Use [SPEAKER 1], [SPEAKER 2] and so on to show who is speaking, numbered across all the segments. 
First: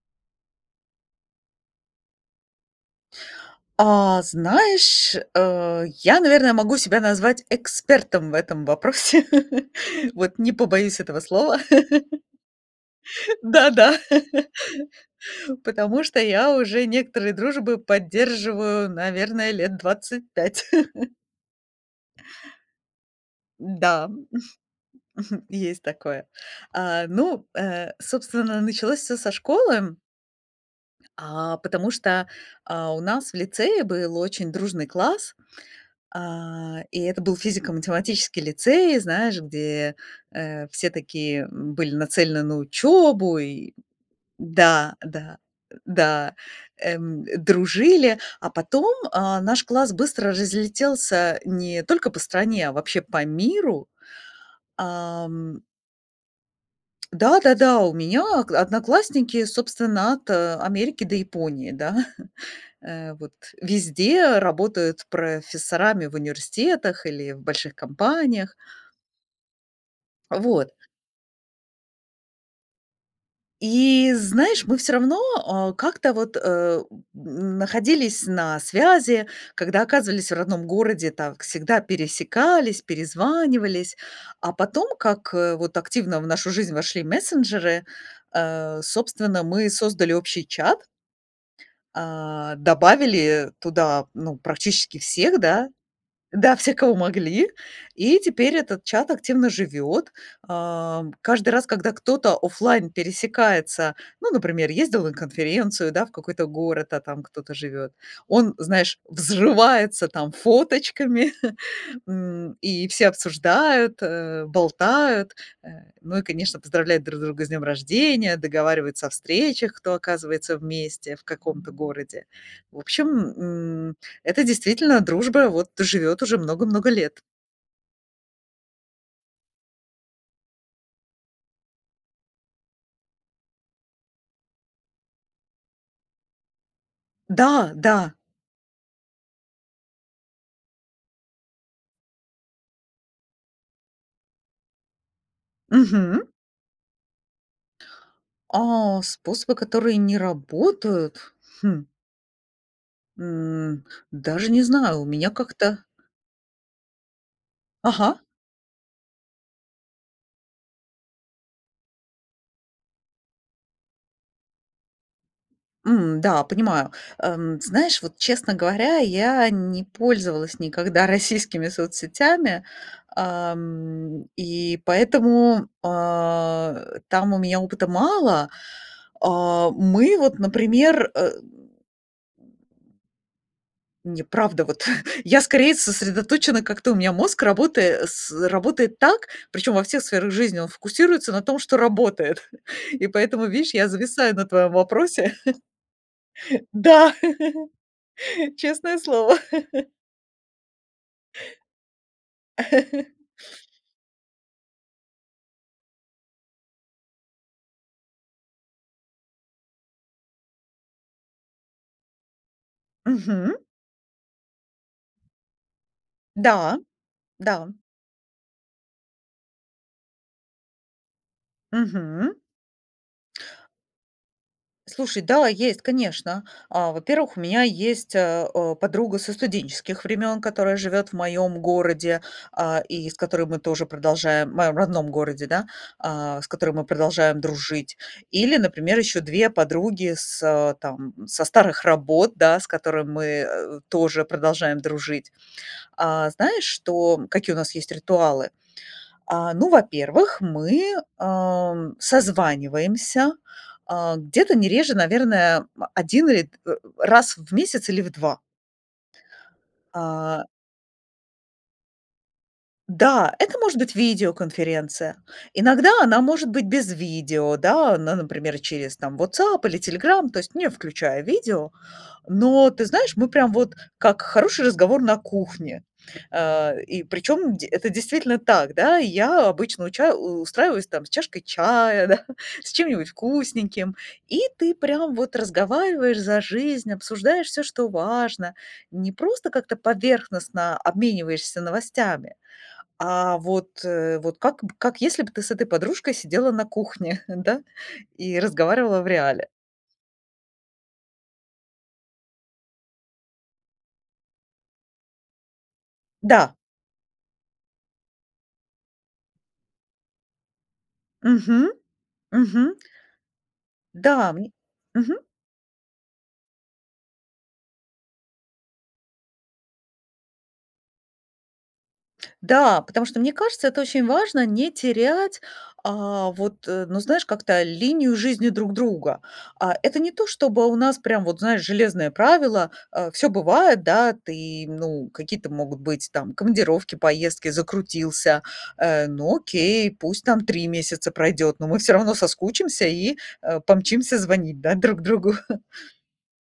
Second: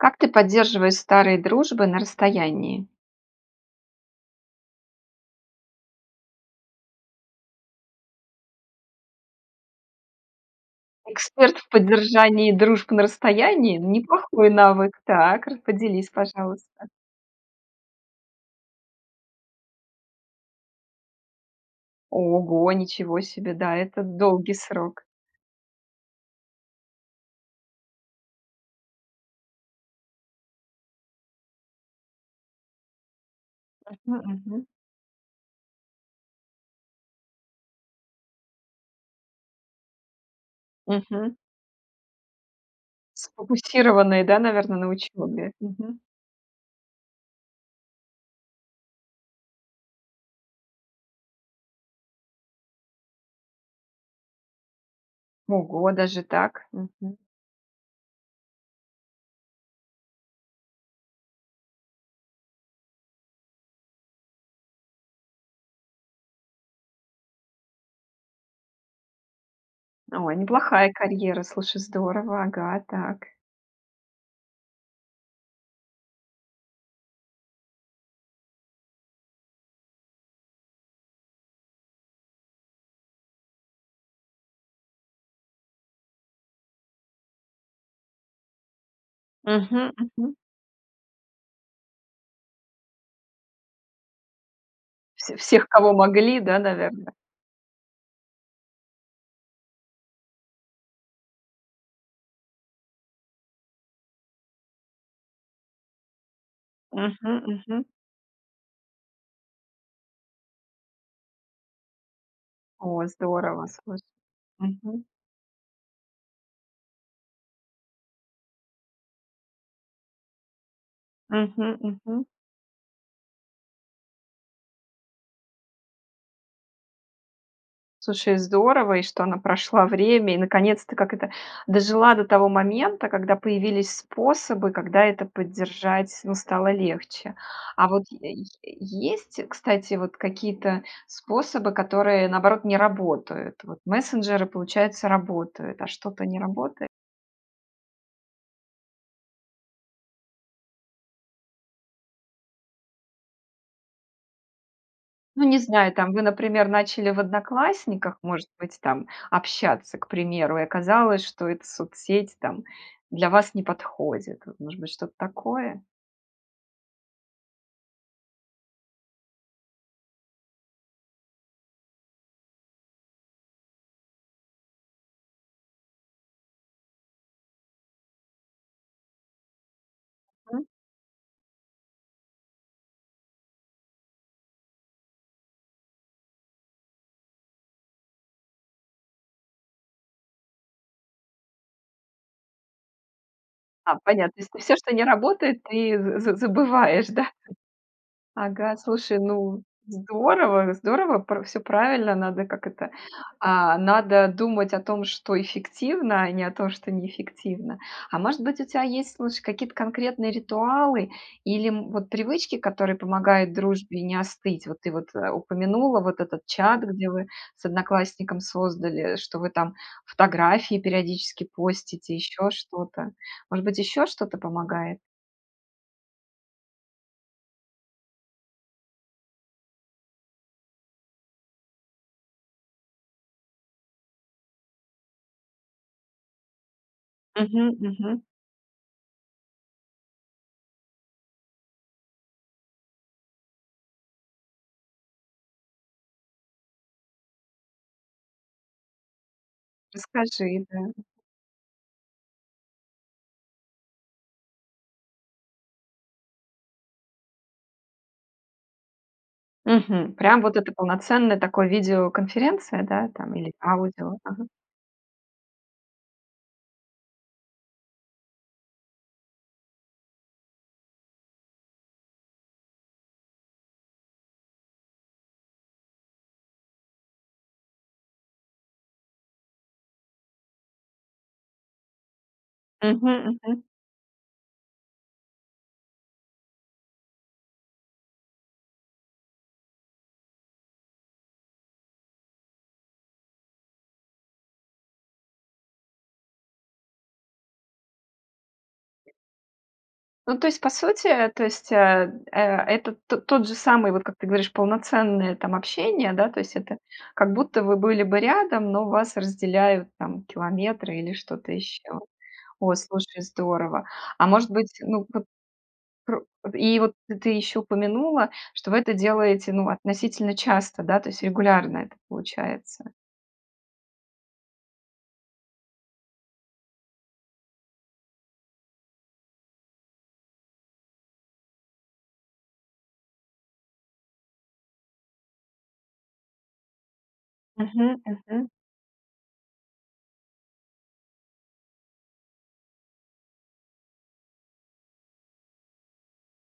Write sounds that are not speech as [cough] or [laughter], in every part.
[SPEAKER 1] Как ты поддерживаешь старые дружбы на расстоянии?
[SPEAKER 2] А, знаешь, э, я, наверное, могу себя назвать экспертом в этом вопросе, вот, не побоюсь этого
[SPEAKER 1] Эксперт
[SPEAKER 2] слова.
[SPEAKER 1] в
[SPEAKER 2] [chuckles]
[SPEAKER 1] поддержании дружб на
[SPEAKER 2] Да
[SPEAKER 1] расстоянии?
[SPEAKER 2] да.
[SPEAKER 1] Неплохой
[SPEAKER 2] [chuckles]
[SPEAKER 1] навык! Так, ра
[SPEAKER 2] Потому
[SPEAKER 1] поделись,
[SPEAKER 2] что я уже
[SPEAKER 1] пожалуйста.
[SPEAKER 2] некоторые дружбы поддерживаю, наверное, лет 25. [chuckles]
[SPEAKER 1] Ого, ничего себе! Да, это
[SPEAKER 2] Да, хм,
[SPEAKER 1] долгий срок!
[SPEAKER 2] хм, есть такое. Э, ну, э, собственно, началось всё со школы а, потому что, а, у нас в лицее был
[SPEAKER 1] Мгм,
[SPEAKER 2] очень
[SPEAKER 1] мгм.
[SPEAKER 2] дружный класс, а, и это был физико-математический лицей, знаешь, где, э, все
[SPEAKER 1] Мгм.
[SPEAKER 2] такие, м, были нацелены на учебу, и
[SPEAKER 1] Сфокусированные, да, наверно, на
[SPEAKER 2] да, да.
[SPEAKER 1] учебе. Мгм.
[SPEAKER 2] Да. Эм, дружили, а потом, э, наш класс быстро разлетелся не только по стране, а вообще по миру. Ам.
[SPEAKER 1] Ого, даже так! Мгм.
[SPEAKER 2] Да да да. У меня окла одноклассники, собственно, от Америки до Японии. Да? [chuckles] Э, вот, везде работают профессорами в университетах или в больших компаниях.
[SPEAKER 1] О,
[SPEAKER 2] Вот.
[SPEAKER 1] неплохая карьера! Слушай, здорово! Ага. Так.
[SPEAKER 2] И знаешь, мы все равно, а, как-то вот, эм, находились на связи, когда оказывались в родном городе, так всегда пересекались, перезванивались. А потом, как, э, вот активно в нашу жизнь вошли мессенджеры, э, собственно, мы
[SPEAKER 1] Мгм
[SPEAKER 2] создали
[SPEAKER 1] мгм.
[SPEAKER 2] общий чат э, добавили туда, ну, практически
[SPEAKER 1] Вс
[SPEAKER 2] всех,
[SPEAKER 1] всех,
[SPEAKER 2] да
[SPEAKER 1] кого могли,
[SPEAKER 2] да,
[SPEAKER 1] да,
[SPEAKER 2] всех, кого
[SPEAKER 1] наверно?
[SPEAKER 2] могли, и теперь этот чат активно живет. А, каждый раз, когда кто-то офлайн пересекается, ну, например, ездил на конференцию, да, в какой-то город, а там
[SPEAKER 1] Мгм
[SPEAKER 2] кто-то
[SPEAKER 1] мгм.
[SPEAKER 2] живет, он, знаешь, взрывается там фоточками, [chuckles] м, и все
[SPEAKER 1] О, здорово!
[SPEAKER 2] обсуждают,
[SPEAKER 1] Слушай.
[SPEAKER 2] э,
[SPEAKER 1] Мгм.
[SPEAKER 2] болтают. Э, ну и, конечно, поздравляют друг друга с днем рождения, договариваются о встречах, кто оказывается вместе в каком-то
[SPEAKER 1] Мгм мгм.
[SPEAKER 2] городе. В общем, м, это действительно дружба, вот, живет уже много-много лет.
[SPEAKER 1] Слушай, здорово, и что она прошла время и наконец-то, как это, дожила до того момента, когда появились способы, когда это поддержать, ну, стало легче.
[SPEAKER 2] Да
[SPEAKER 1] А вот
[SPEAKER 2] да!
[SPEAKER 1] е е есть, кстати, вот какие-то способы, которые, наоборот, не работают? Вот мессенджеры, получается, работают, а что-то
[SPEAKER 2] Мгм.
[SPEAKER 1] не работа
[SPEAKER 2] А, способы, которые не работают? Хм. М, даже не знаю, у меня
[SPEAKER 1] Ну, не
[SPEAKER 2] как-то
[SPEAKER 1] знаю там, вы, например, начали в "Одноклассниках",
[SPEAKER 2] Ага.
[SPEAKER 1] может быть там, общаться, к примеру, и оказалось, что эта соцсеть, там, для вас не подходит. Вот, может быть, что-то такое?
[SPEAKER 2] М, да, понимаю. Эм, знаешь, вот, честно говоря, я не пользовалась никогда российскими соцсетями, эм, и поэтому, а, там у меня опыта мало. А, мы вот,
[SPEAKER 1] М.
[SPEAKER 2] например, э Не, правда, вот. Я скорее сосредоточена как-то, у меня мозг, работая с работает так, причем во всех сферах жизни, он фокусируется на том, что работает. И поэтому, вишь, я
[SPEAKER 1] А, понятно,
[SPEAKER 2] зависаю
[SPEAKER 1] то
[SPEAKER 2] на
[SPEAKER 1] есть ты
[SPEAKER 2] твоем
[SPEAKER 1] всё, что не
[SPEAKER 2] вопросе.
[SPEAKER 1] работает, ты з з
[SPEAKER 2] [chuckles]
[SPEAKER 1] забываешь,
[SPEAKER 2] Да!
[SPEAKER 1] да? Ага,
[SPEAKER 2] Честное
[SPEAKER 1] слушай,
[SPEAKER 2] слово.
[SPEAKER 1] ну,
[SPEAKER 2] [chuckles]
[SPEAKER 1] здорово, здорово, пр всё правильно, надо, как это,
[SPEAKER 2] [chuckles]
[SPEAKER 1] а, надо думать о том, что эффективно, а не о том, что неэффективно. А может быть, у тя есть, слушай, какие-то конкретные ритуалы или, м, вот привычки, которые помогают
[SPEAKER 2] Мгм.
[SPEAKER 1] дружбе не остыть? Вот ты вот, э, упомянула вот этот
[SPEAKER 2] Да
[SPEAKER 1] чат, где вы с
[SPEAKER 2] да.
[SPEAKER 1] одноклассником создали, что вы там фотографии периодически постите,
[SPEAKER 2] Мгм.
[SPEAKER 1] ещё что-то. Может быть, ещё что-то помогает?
[SPEAKER 2] Слушай, да, есть, конечно. А, во-первых, у меня есть, а, э, подруга со студенческих времен, которая живет в моём городе, а, и с которой мы тоже продолжаем а, моем родном городе, да, а, с которой мы продолжаем
[SPEAKER 1] Мгм,
[SPEAKER 2] дружить.
[SPEAKER 1] мгм.
[SPEAKER 2] Или, например, ещё 2 подруги с там, со старых работ, да, с которыми мы тоже продолжаем дружить. А, знаешь, что, какие у нас есть ритуалы? А, ну, во-первых,
[SPEAKER 1] Расскажи, да.
[SPEAKER 2] мы, ам, созваниваемся, а, где-то не реже, наверное, м, 1 или, э, раз в месяц или в 2.
[SPEAKER 1] Мгм, прям
[SPEAKER 2] А.
[SPEAKER 1] вот эта полноценная такое видеоконференция, да, там,
[SPEAKER 2] Да,
[SPEAKER 1] или
[SPEAKER 2] это может быть
[SPEAKER 1] аудио? Ага.
[SPEAKER 2] видеоконференция. Иногда она может быть без видео, да, ну, например, через там WhatsApp или Telegram, то есть не включая видео. Но, ты знаешь, мы прям вот как хороший разговор на кухне. Э, и причем де это действительно так, да. Я обычно уча устраиваюсь, там, с чашкой чая, да, с
[SPEAKER 1] Мгм,
[SPEAKER 2] чем-нибудь
[SPEAKER 1] мгм.
[SPEAKER 2] вкусненьким. И ты прям вот разговариваешь за жизнь, обсуждаешь всё, что важно. Не просто как-то поверхностно обмениваешься новостями, а вот, э, вот как как если бы ты с этой подружкой сидела на кухне, да, и разговаривала в реале.
[SPEAKER 1] Ну, то есть по сути, то есть, э, э, это т тот же самый, вот как ты говоришь, полноценное, там, общение, да, то есть
[SPEAKER 2] Да.
[SPEAKER 1] это как будто вы были бы рядом, но вас разделяют, там, километры или что-то
[SPEAKER 2] Мгм,
[SPEAKER 1] ещё. О,
[SPEAKER 2] мгм.
[SPEAKER 1] слушай, здорово. А
[SPEAKER 2] Да,
[SPEAKER 1] может
[SPEAKER 2] мне
[SPEAKER 1] быть, ну
[SPEAKER 2] мгм.
[SPEAKER 1] вот пр и вот ты ещё упомянула, что вы это делаете, ну, относительно часто, да, то есть регулярно это
[SPEAKER 2] Да,
[SPEAKER 1] получается?
[SPEAKER 2] потому что мне кажется, это очень важно не терять, а, вот, э, ну знаешь, как-то, линию жизни друг друга. А, это не то чтобы у нас прям вот, знаешь, железное правило, а, всё бывает, да, ты, ну, какие-то могут быть там командировки, поездки,
[SPEAKER 1] Мгм,
[SPEAKER 2] закрутился,
[SPEAKER 1] мгм.
[SPEAKER 2] э, ну, окей, пусть там 3 месяца пройдёт, но мы всё равно соскучимся и, э, помчимся звонить, да, друг другу.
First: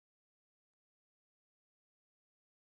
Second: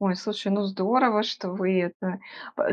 [SPEAKER 1] Ой, слушай, ну здорово, что вы это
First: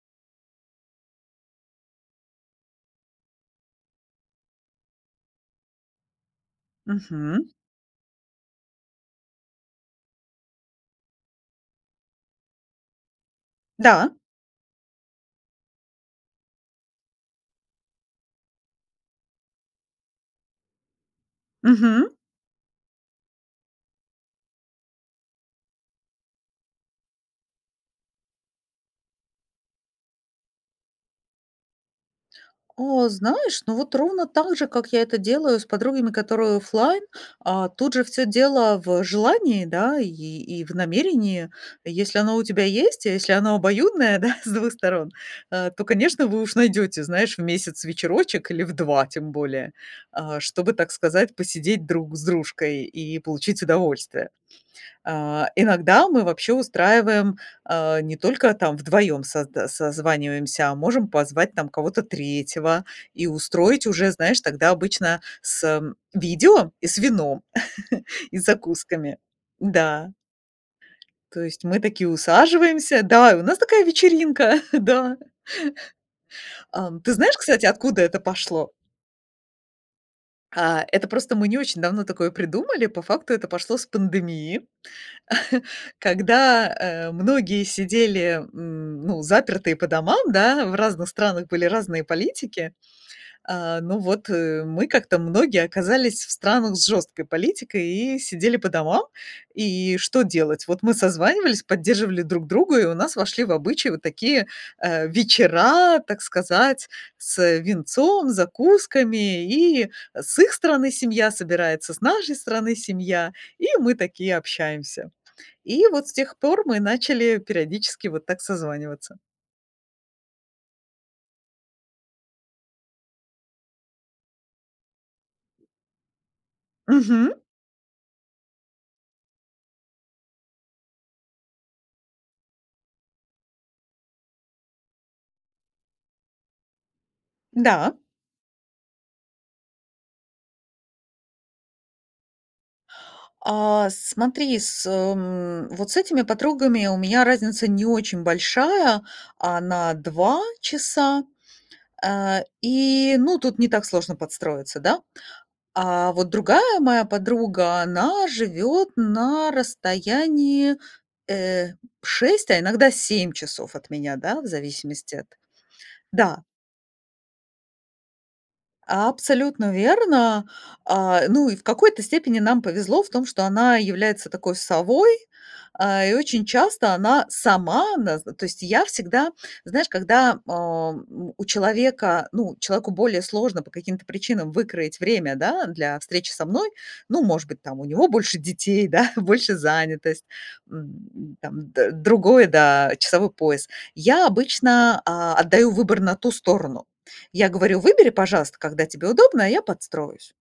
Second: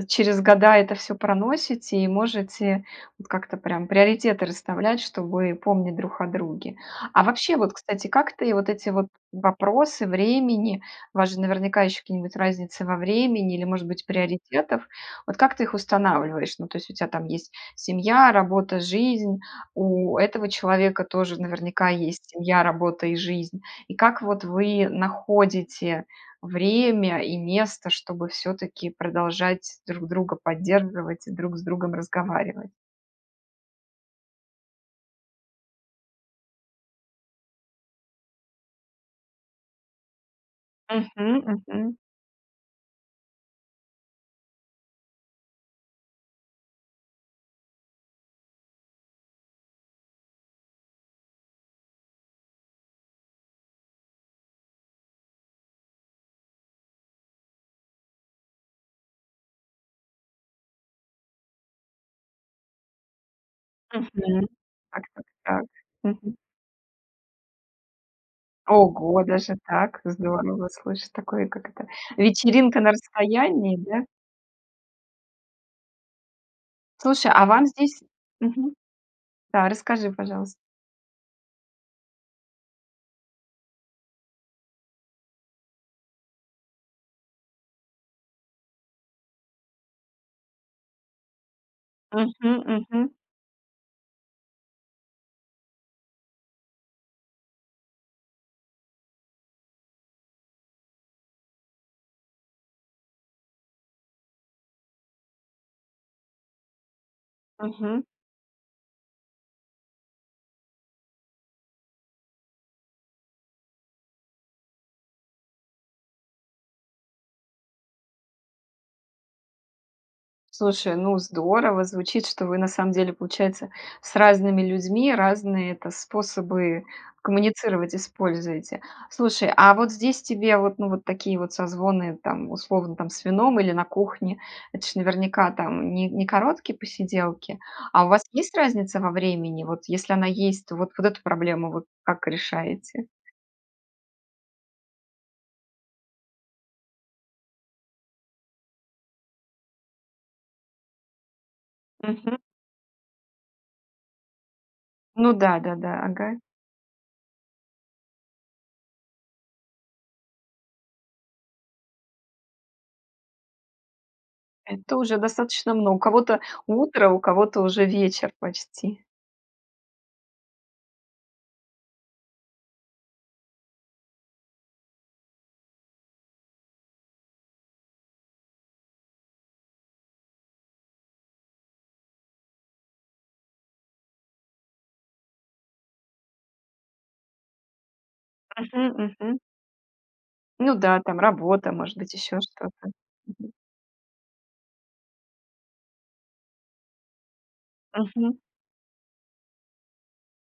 [SPEAKER 1] через года это всё проносите и можете вот как-то прям приоритеты расставлять, чтобы помнить друг о друге. А
[SPEAKER 2] Мгм.
[SPEAKER 1] вообще вот, кстати, как ты вот эти вот вопросы времени, у вас же наверняка ещё какие-нибудь разницы во времени или, может быть,
[SPEAKER 2] Да.
[SPEAKER 1] приоритетов, вот как ты их устанавливаешь? Ну, то есть у тя там есть семья, работа, жизнь, у этого человека тоже наверняка
[SPEAKER 2] Мгм.
[SPEAKER 1] есть семья, работа и жизнь. И как вот вы находите время и место, чтобы всё-таки продолжать друг друга поддерживать и друг с другом разговаривать?
[SPEAKER 2] О, знаешь, ну, вот ровно так же, как я это делаю с подругами, которые оффлайн. А, тут же всё дело в желании, да, и и в
[SPEAKER 1] Мгм,
[SPEAKER 2] намерении.
[SPEAKER 1] мгм.
[SPEAKER 2] Если оно у тебя есть, и если оно обоюдное, да, с 2 сторон, а, то, конечно, вы уж найдёте, знаешь, в месяц вечерочек или в 2 тем более, а, чтобы, так сказать, посидеть друг с дружкой и получить удовольствие. А, иногда мы вообще устраиваем, а, не только там вдвоём созда созваниваемся, а можем позвать там кого-то третьего и устроить уже, знаешь,
[SPEAKER 1] Мгм.
[SPEAKER 2] тогда
[SPEAKER 1] Так
[SPEAKER 2] обычно
[SPEAKER 1] так так,
[SPEAKER 2] с
[SPEAKER 1] мгм.
[SPEAKER 2] видео и с вином, [chuckles] и закусками.
[SPEAKER 1] Ого, даже так,
[SPEAKER 2] Да.
[SPEAKER 1] здорово слышать
[SPEAKER 2] То
[SPEAKER 1] такое,
[SPEAKER 2] есть
[SPEAKER 1] как
[SPEAKER 2] мы
[SPEAKER 1] это,
[SPEAKER 2] такие
[SPEAKER 1] вечеринка на
[SPEAKER 2] усаживаемся, да, и у нас
[SPEAKER 1] расстоянии,
[SPEAKER 2] такая
[SPEAKER 1] да?
[SPEAKER 2] вечеринка, [chuckles] да. Ам, ты
[SPEAKER 1] Слушай,
[SPEAKER 2] знаешь,
[SPEAKER 1] а
[SPEAKER 2] кстати,
[SPEAKER 1] вам
[SPEAKER 2] откуда
[SPEAKER 1] здесь
[SPEAKER 2] это пошло?
[SPEAKER 1] мгм. Да, расскажи, пожалуйста.
[SPEAKER 2] А, это просто мы не очень давно такое придумали. По факту это пошло с пандемии, [chuckles] когда, э, многие сидели, м, ну, запертые по домам, да, в разных странах были разные
[SPEAKER 1] Мгм,
[SPEAKER 2] политики.
[SPEAKER 1] мгм.
[SPEAKER 2] А, ну вот, э, мы как-то многие оказались в странах с жёсткой политикой и сидели по домам. И что делать? Вот мы созванивались, поддерживали друг друга, и у нас вошли в обычай вот такие, э, вечера, так сказать, с
[SPEAKER 1] Мгм.
[SPEAKER 2] винцом, закусками. И с их стороны семья собирается, с нашей стороны семья, и мы такие общаемся. И вот с тех пор мы начали периодически вот так созваниваться.
[SPEAKER 1] Слушай, ну здорово! Звучит, что вы на самом деле, получается, с разными людьми разные это способы
[SPEAKER 2] Мгм.
[SPEAKER 1] коммуницировать используете. Слушай, а вот здесь тебе, вот ну вот такие вот созвоны там, условно, там с вином или на кухне- это ж наверняка там не не короткие посиделки.
[SPEAKER 2] Да.
[SPEAKER 1] А у вас есть разница во времени? Вот если она есть, то вот эту проблему вот вы как решаете?
[SPEAKER 2] А, смотри, с эм, вот с этими подругами у меня разница не очень большая, она 2 часа.
[SPEAKER 1] Мгм.
[SPEAKER 2] А, и ну тут не так сложно подстроиться, да?
[SPEAKER 1] Ну да-да-да.
[SPEAKER 2] А вот
[SPEAKER 1] Ага.
[SPEAKER 2] другая моя подруга, она живёт на расстоянии э, 6, а иногда 7 часов от меня, да, в
[SPEAKER 1] Это
[SPEAKER 2] зависимости
[SPEAKER 1] уже
[SPEAKER 2] от
[SPEAKER 1] достаточно мно у кого-то
[SPEAKER 2] Да.
[SPEAKER 1] утро, у кого-то уже вечер почти.
[SPEAKER 2] Абсолютно верно. А, ну, и в какой-то степени нам повезло в том, что она является такой совой, а, и очень часто она сама нас. То есть я всегда, знаешь, когда, ам, у у человека, ну человеку более сложно по каким-то причинам выкроить время, да, для встречи со мной. Ну, может быть там, у него больше
[SPEAKER 1] Мгм.
[SPEAKER 2] детей, да,
[SPEAKER 1] Мгм.
[SPEAKER 2] больше занятость,
[SPEAKER 1] Ну да, там
[SPEAKER 2] м, там
[SPEAKER 1] работа,
[SPEAKER 2] д
[SPEAKER 1] может быть ещё
[SPEAKER 2] другое,
[SPEAKER 1] что-то.
[SPEAKER 2] да, часовой
[SPEAKER 1] Мгм.
[SPEAKER 2] пояс. Я обычно, а, отдаю выбор на ту сторону. Я говорю: "Выбери,
[SPEAKER 1] Мгм.
[SPEAKER 2] пожалуйста, когда тебе удобно, а я подстроюсь".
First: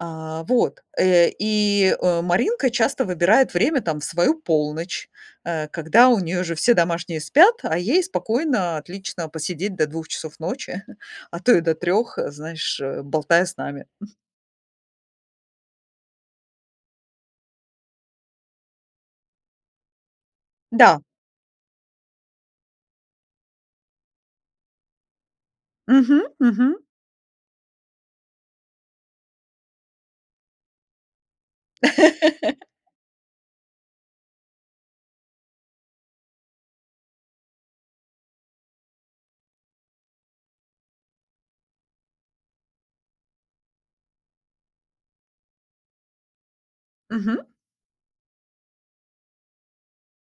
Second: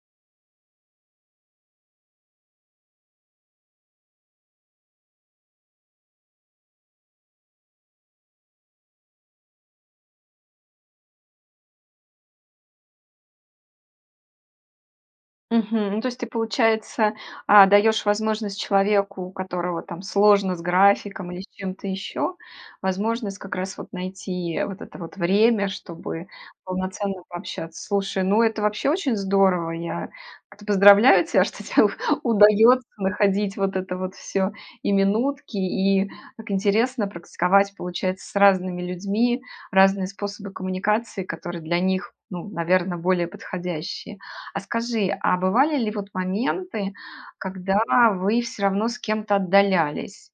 [SPEAKER 2] А, вот. Э, и, э, Маринка часто выбирает время там в свою полночь, э, когда у неё уже все домашние спят, а ей спокойно, отлично посидеть до 2 часов ночи, [chuckles] а то и до 3, знаешь, э, болтая с нами. [chuckles]
[SPEAKER 1] Мгм. Ну, то есть ты, получается, а, даешь возможность человеку, у которого там сложно с
[SPEAKER 2] Да.
[SPEAKER 1] графиком или с чем-то еще, возможность как раз вот найти вот это вот время,
[SPEAKER 2] Мгм
[SPEAKER 1] чтобы
[SPEAKER 2] мгм.
[SPEAKER 1] полноценно пообщаться. Слушай, ну это вообще очень здорово! Я кт поздравляю тебя, что те
[SPEAKER 2] [chuckles]
[SPEAKER 1] удается находить вот это вот всё, и минутки, и так интересно практиковать, получается, с разными людьми разные способы коммуникации, которые для них, ну, наверно, более подходящие. А скажи, а бывали ли вот моменты,
[SPEAKER 2] Мгм.
[SPEAKER 1] когда вы всё равно с кем-то отдалялись?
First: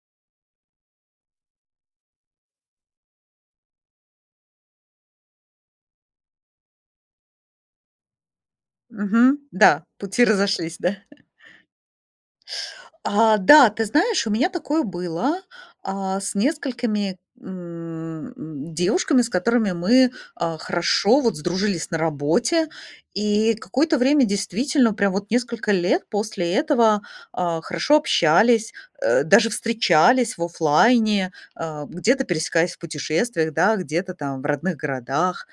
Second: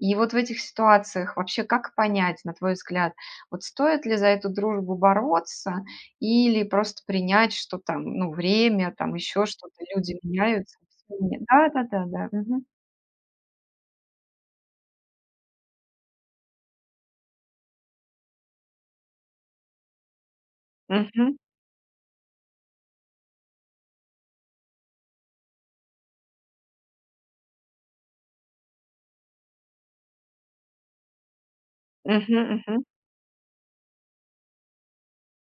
[SPEAKER 1] И вот в этих ситуациях вообще как понять, на твой взгляд, вот стоит ли за эту дружбу бороться или просто принять, что там, ну, время, там
[SPEAKER 2] Мгм,
[SPEAKER 1] еще что-то,
[SPEAKER 2] да,
[SPEAKER 1] люди
[SPEAKER 2] пути разошлись,
[SPEAKER 1] меняются,
[SPEAKER 2] да. [chuckles]
[SPEAKER 1] всеми Да да да да. Мгм.
[SPEAKER 2] А, да, ты знаешь, у меня такое было, а, с несколькими, м, девушками, с которыми мы, а, хорошо
[SPEAKER 1] Мгм.
[SPEAKER 2] вот сдружились на работе. И какое-то время действительно прям вот несколько лет после этого, а, хорошо общались, э, даже встречались в оффлайне, а, где-то
[SPEAKER 1] Мгм
[SPEAKER 2] пересекаясь в
[SPEAKER 1] мгм.
[SPEAKER 2] путешествиях, да, где-то там в родных городах.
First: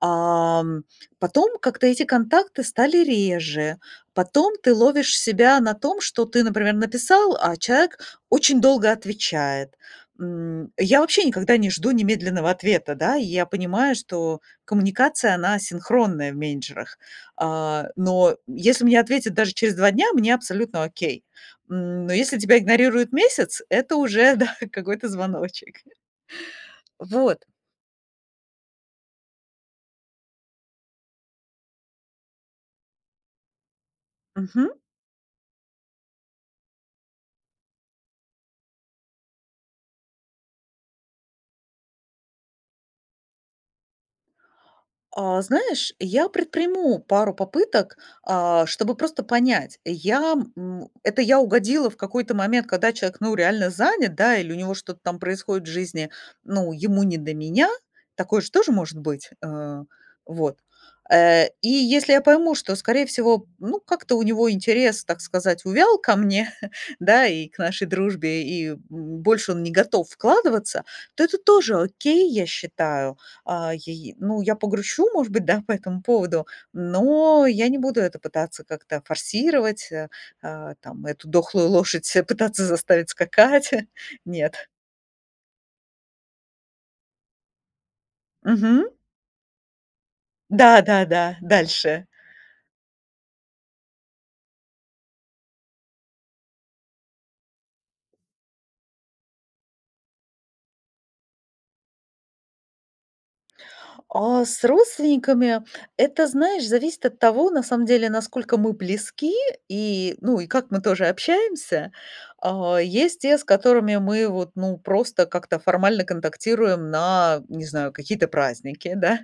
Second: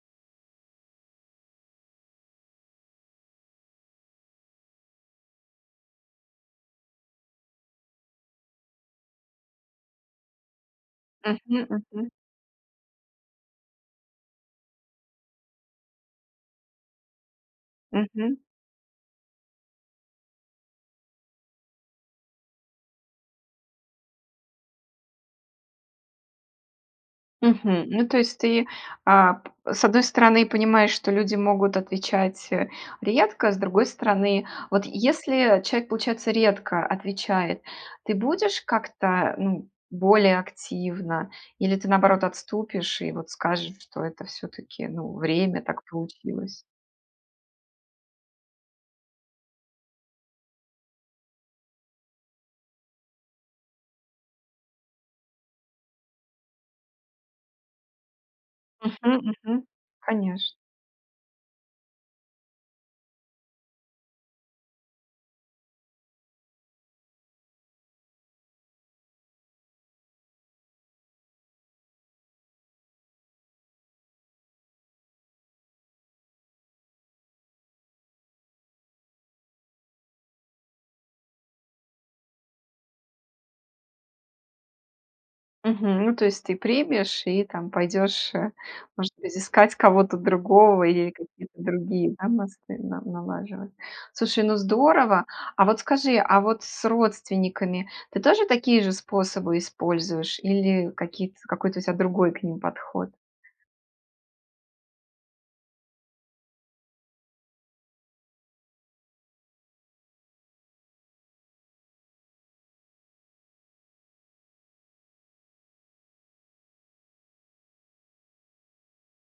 [SPEAKER 2] Ам. Потом как-то эти контакты стали реже. Потом ты ловишь себя на том, что ты, например, написал, а человек очень долго отвечает. М, я вообще никогда
[SPEAKER 1] Мгм
[SPEAKER 2] не жду
[SPEAKER 1] мгм.
[SPEAKER 2] немедленного ответа, да. Я понимаю, что коммуникация- она асинхронная в менеджерах. А, но
[SPEAKER 1] Мгм.
[SPEAKER 2] если мне ответят даже через 2 дня, мне абсолютно окей. М, но если тебя игнорируют месяц, это уже, да, какой-то звоночек. Вот.
[SPEAKER 1] Мгм. Ну, то есть ты, а, п с одной стороны понимаешь, что люди могут отвечать, э, редко, с другой стороны,
[SPEAKER 2] Мгм.
[SPEAKER 1] вот если человек, получается, редко отвечает, ты будешь как-то, ну, более активна? Или ты, наоборот, отступишь и вот скажешь, что это всё-таки, ну,
[SPEAKER 2] А
[SPEAKER 1] время, так
[SPEAKER 2] знаешь, я
[SPEAKER 1] получилось?
[SPEAKER 2] предприму пару попыток, а, чтобы просто понять: я, м это я угодила в какой-то момент, когда человек, ну, реально занят, да, или у него что-то там происходит в жизни, ну, ему не до меня. Такое же тоже может
[SPEAKER 1] Мгм
[SPEAKER 2] быть.
[SPEAKER 1] мгм.
[SPEAKER 2] А.
[SPEAKER 1] Конечно.
[SPEAKER 2] Вот. Э, и если я пойму, что, скорее всего, ну, как-то у него интерес, так сказать, увял ко мне, [chuckles] да, и к нашей дружбе, и, м, больше он не готов вкладываться, то это тоже окей, я считаю. А, яй Ну, я погрущу, может быть, да, по этому поводу, но я не буду это пытаться как-то форсировать, э, а, там эту дохлую лошадь пытаться заставить скакать. Нет.
[SPEAKER 1] Мгм, ну, то есть ты примешь и там пойдешь, э,
[SPEAKER 2] Мгм.
[SPEAKER 1] может быть, искать кого-то
[SPEAKER 2] Да
[SPEAKER 1] другого
[SPEAKER 2] да
[SPEAKER 1] или
[SPEAKER 2] да,
[SPEAKER 1] какие-то
[SPEAKER 2] дальше.
[SPEAKER 1] другие, да, мосты на налаживать. Слушай, ну здорово! А вот скажи, а вот с родственниками ты тоже такие же способы используешь или какие-то какой-то у тебя другой к ним подход?
[SPEAKER 2] А, с родственниками- это, знаешь, зависит от того, на самом деле, насколько мы близки и, ну, и как мы тоже общаемся. А, есть те, с которыми мы вот, ну, просто как-то формально контактируем на, не знаю, какие-то праздники, да.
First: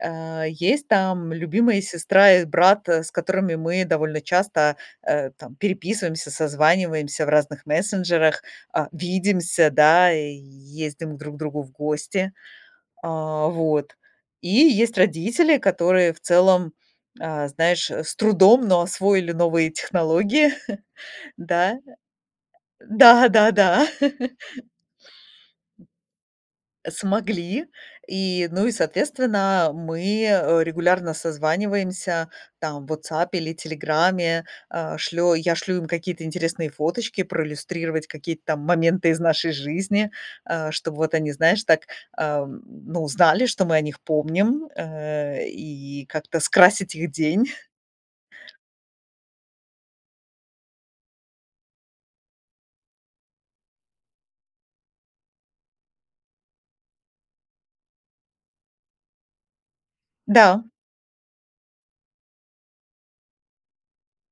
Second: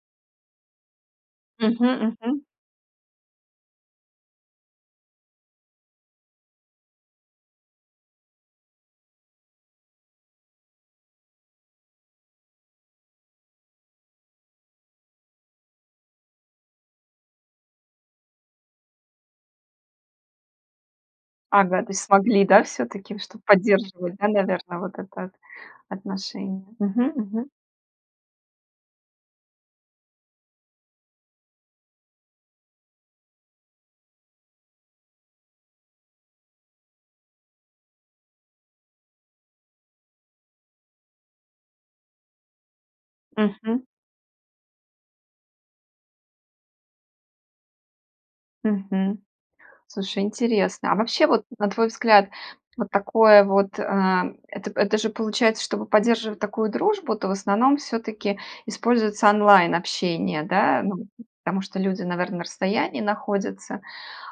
[SPEAKER 2] Э, есть там любимые
[SPEAKER 1] Мгм,
[SPEAKER 2] сестра
[SPEAKER 1] мгм.
[SPEAKER 2] и брат, с которыми мы довольно часто, э, там, переписываемся, созваниваемся в разных мессенджерах, а, видимся, да, и ездим друг к другу в гости. А, вот. И есть родители, которые в целом, а, знаешь, с трудом, но освоили новые технологии. [chuckles] Да.
[SPEAKER 1] Ага, то есть смогли, да, всё-таки, чтобы
[SPEAKER 2] Да-да-да.
[SPEAKER 1] поддерживать, да,
[SPEAKER 2] [chuckles]
[SPEAKER 1] наверное, вот это вот отношение? Мгм, мгм.
[SPEAKER 2] Смогли и, ну, и соответственно мы, э, регулярно созваниваемся там в "Ватсапе" или "Телеграме". Э, шлё я шлю им какие-то интересные фоточки проиллюстрировать какие-то там моменты из нашей жизни, а, чтобы вот они, знаешь, так, э, ну знали, что мы о
[SPEAKER 1] Мгм.
[SPEAKER 2] них помним, э, и как-то скрасить их день. [chuckles]
[SPEAKER 1] Мгм. Слушай, интересно. А вообще вот, на твой взгляд, вот такое вот э, эт это же получается, чтобы поддерживать такую дружбу, то в основном всё-таки используется онлайн-общение,
[SPEAKER 2] Да.
[SPEAKER 1] да? Ну, вот, потому что люди, наверное, на расстоянии находятся.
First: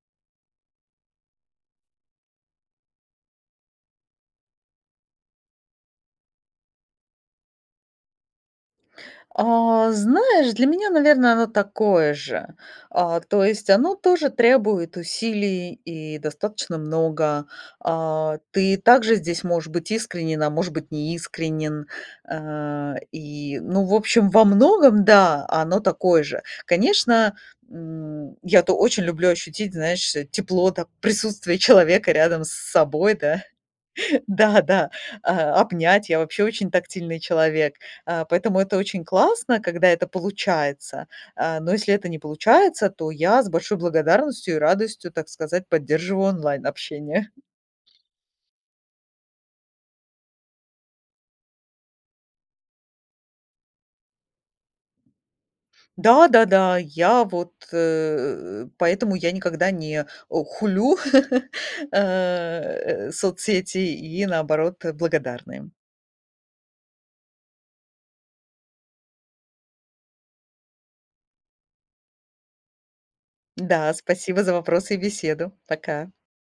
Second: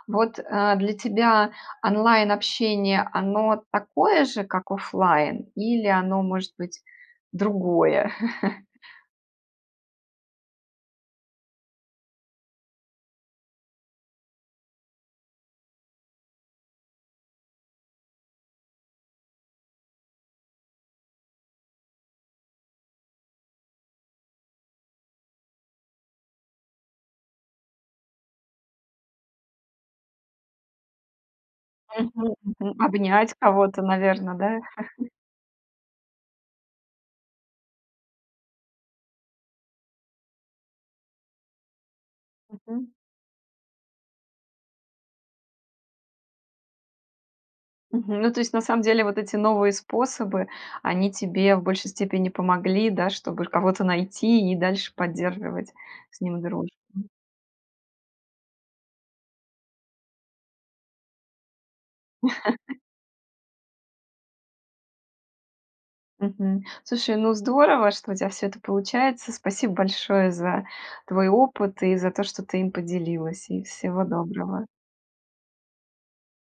[SPEAKER 1] Вот, э, для тебя онлайн-общение, оно такое же, как оффлайн, или оно, может быть, другое? [chuckles]
[SPEAKER 2] А, знаешь, для меня, наверно, оно такое же. А, то есть оно тоже требует усилий и достаточно много. А, ты также здесь можешь быть искренен, а может быть неискренен. Э, и, ну, в общем, во многом, да, оно такое же. Конечно, м, я-то очень люблю ощутить, знаешь, тепло, так, присутствие человека рядом с
[SPEAKER 1] Мгм-мгм.
[SPEAKER 2] собой,
[SPEAKER 1] Обнять
[SPEAKER 2] да.
[SPEAKER 1] кого-то, наверно, да?
[SPEAKER 2] Да-да,
[SPEAKER 1] [chuckles]
[SPEAKER 2] а, обнять. Я вообще очень тактильный человек, а, поэтому это очень классно, когда это получается, а, но если это не получается,
[SPEAKER 1] Мгм.
[SPEAKER 2] то я с большой благодарностью и радостью, так сказать, поддерживаю онлайн-общение. [chuckles]
[SPEAKER 1] Мгм. Ну, то есть на самом деле вот эти новые способы, они тебе в большей степени помогли, да, чтобы ш кого-то найти и дальше поддерживать с
[SPEAKER 2] Да
[SPEAKER 1] ним
[SPEAKER 2] да
[SPEAKER 1] дружбу.
[SPEAKER 2] да. Я вот, э, поэтому я никогда не, э, хулю, [chuckles]
[SPEAKER 1] [chuckles]
[SPEAKER 2] э, соцсети и, наоборот, благодарна им.
[SPEAKER 1] Мгм. Слушай, ну, здорово, что у тебя всё это получается. Спасибо большое за твой опыт и за то, что ты им поделилась. И
[SPEAKER 2] Да,
[SPEAKER 1] всего
[SPEAKER 2] спасибо за
[SPEAKER 1] доброго!
[SPEAKER 2] вопросы и беседу. Пока.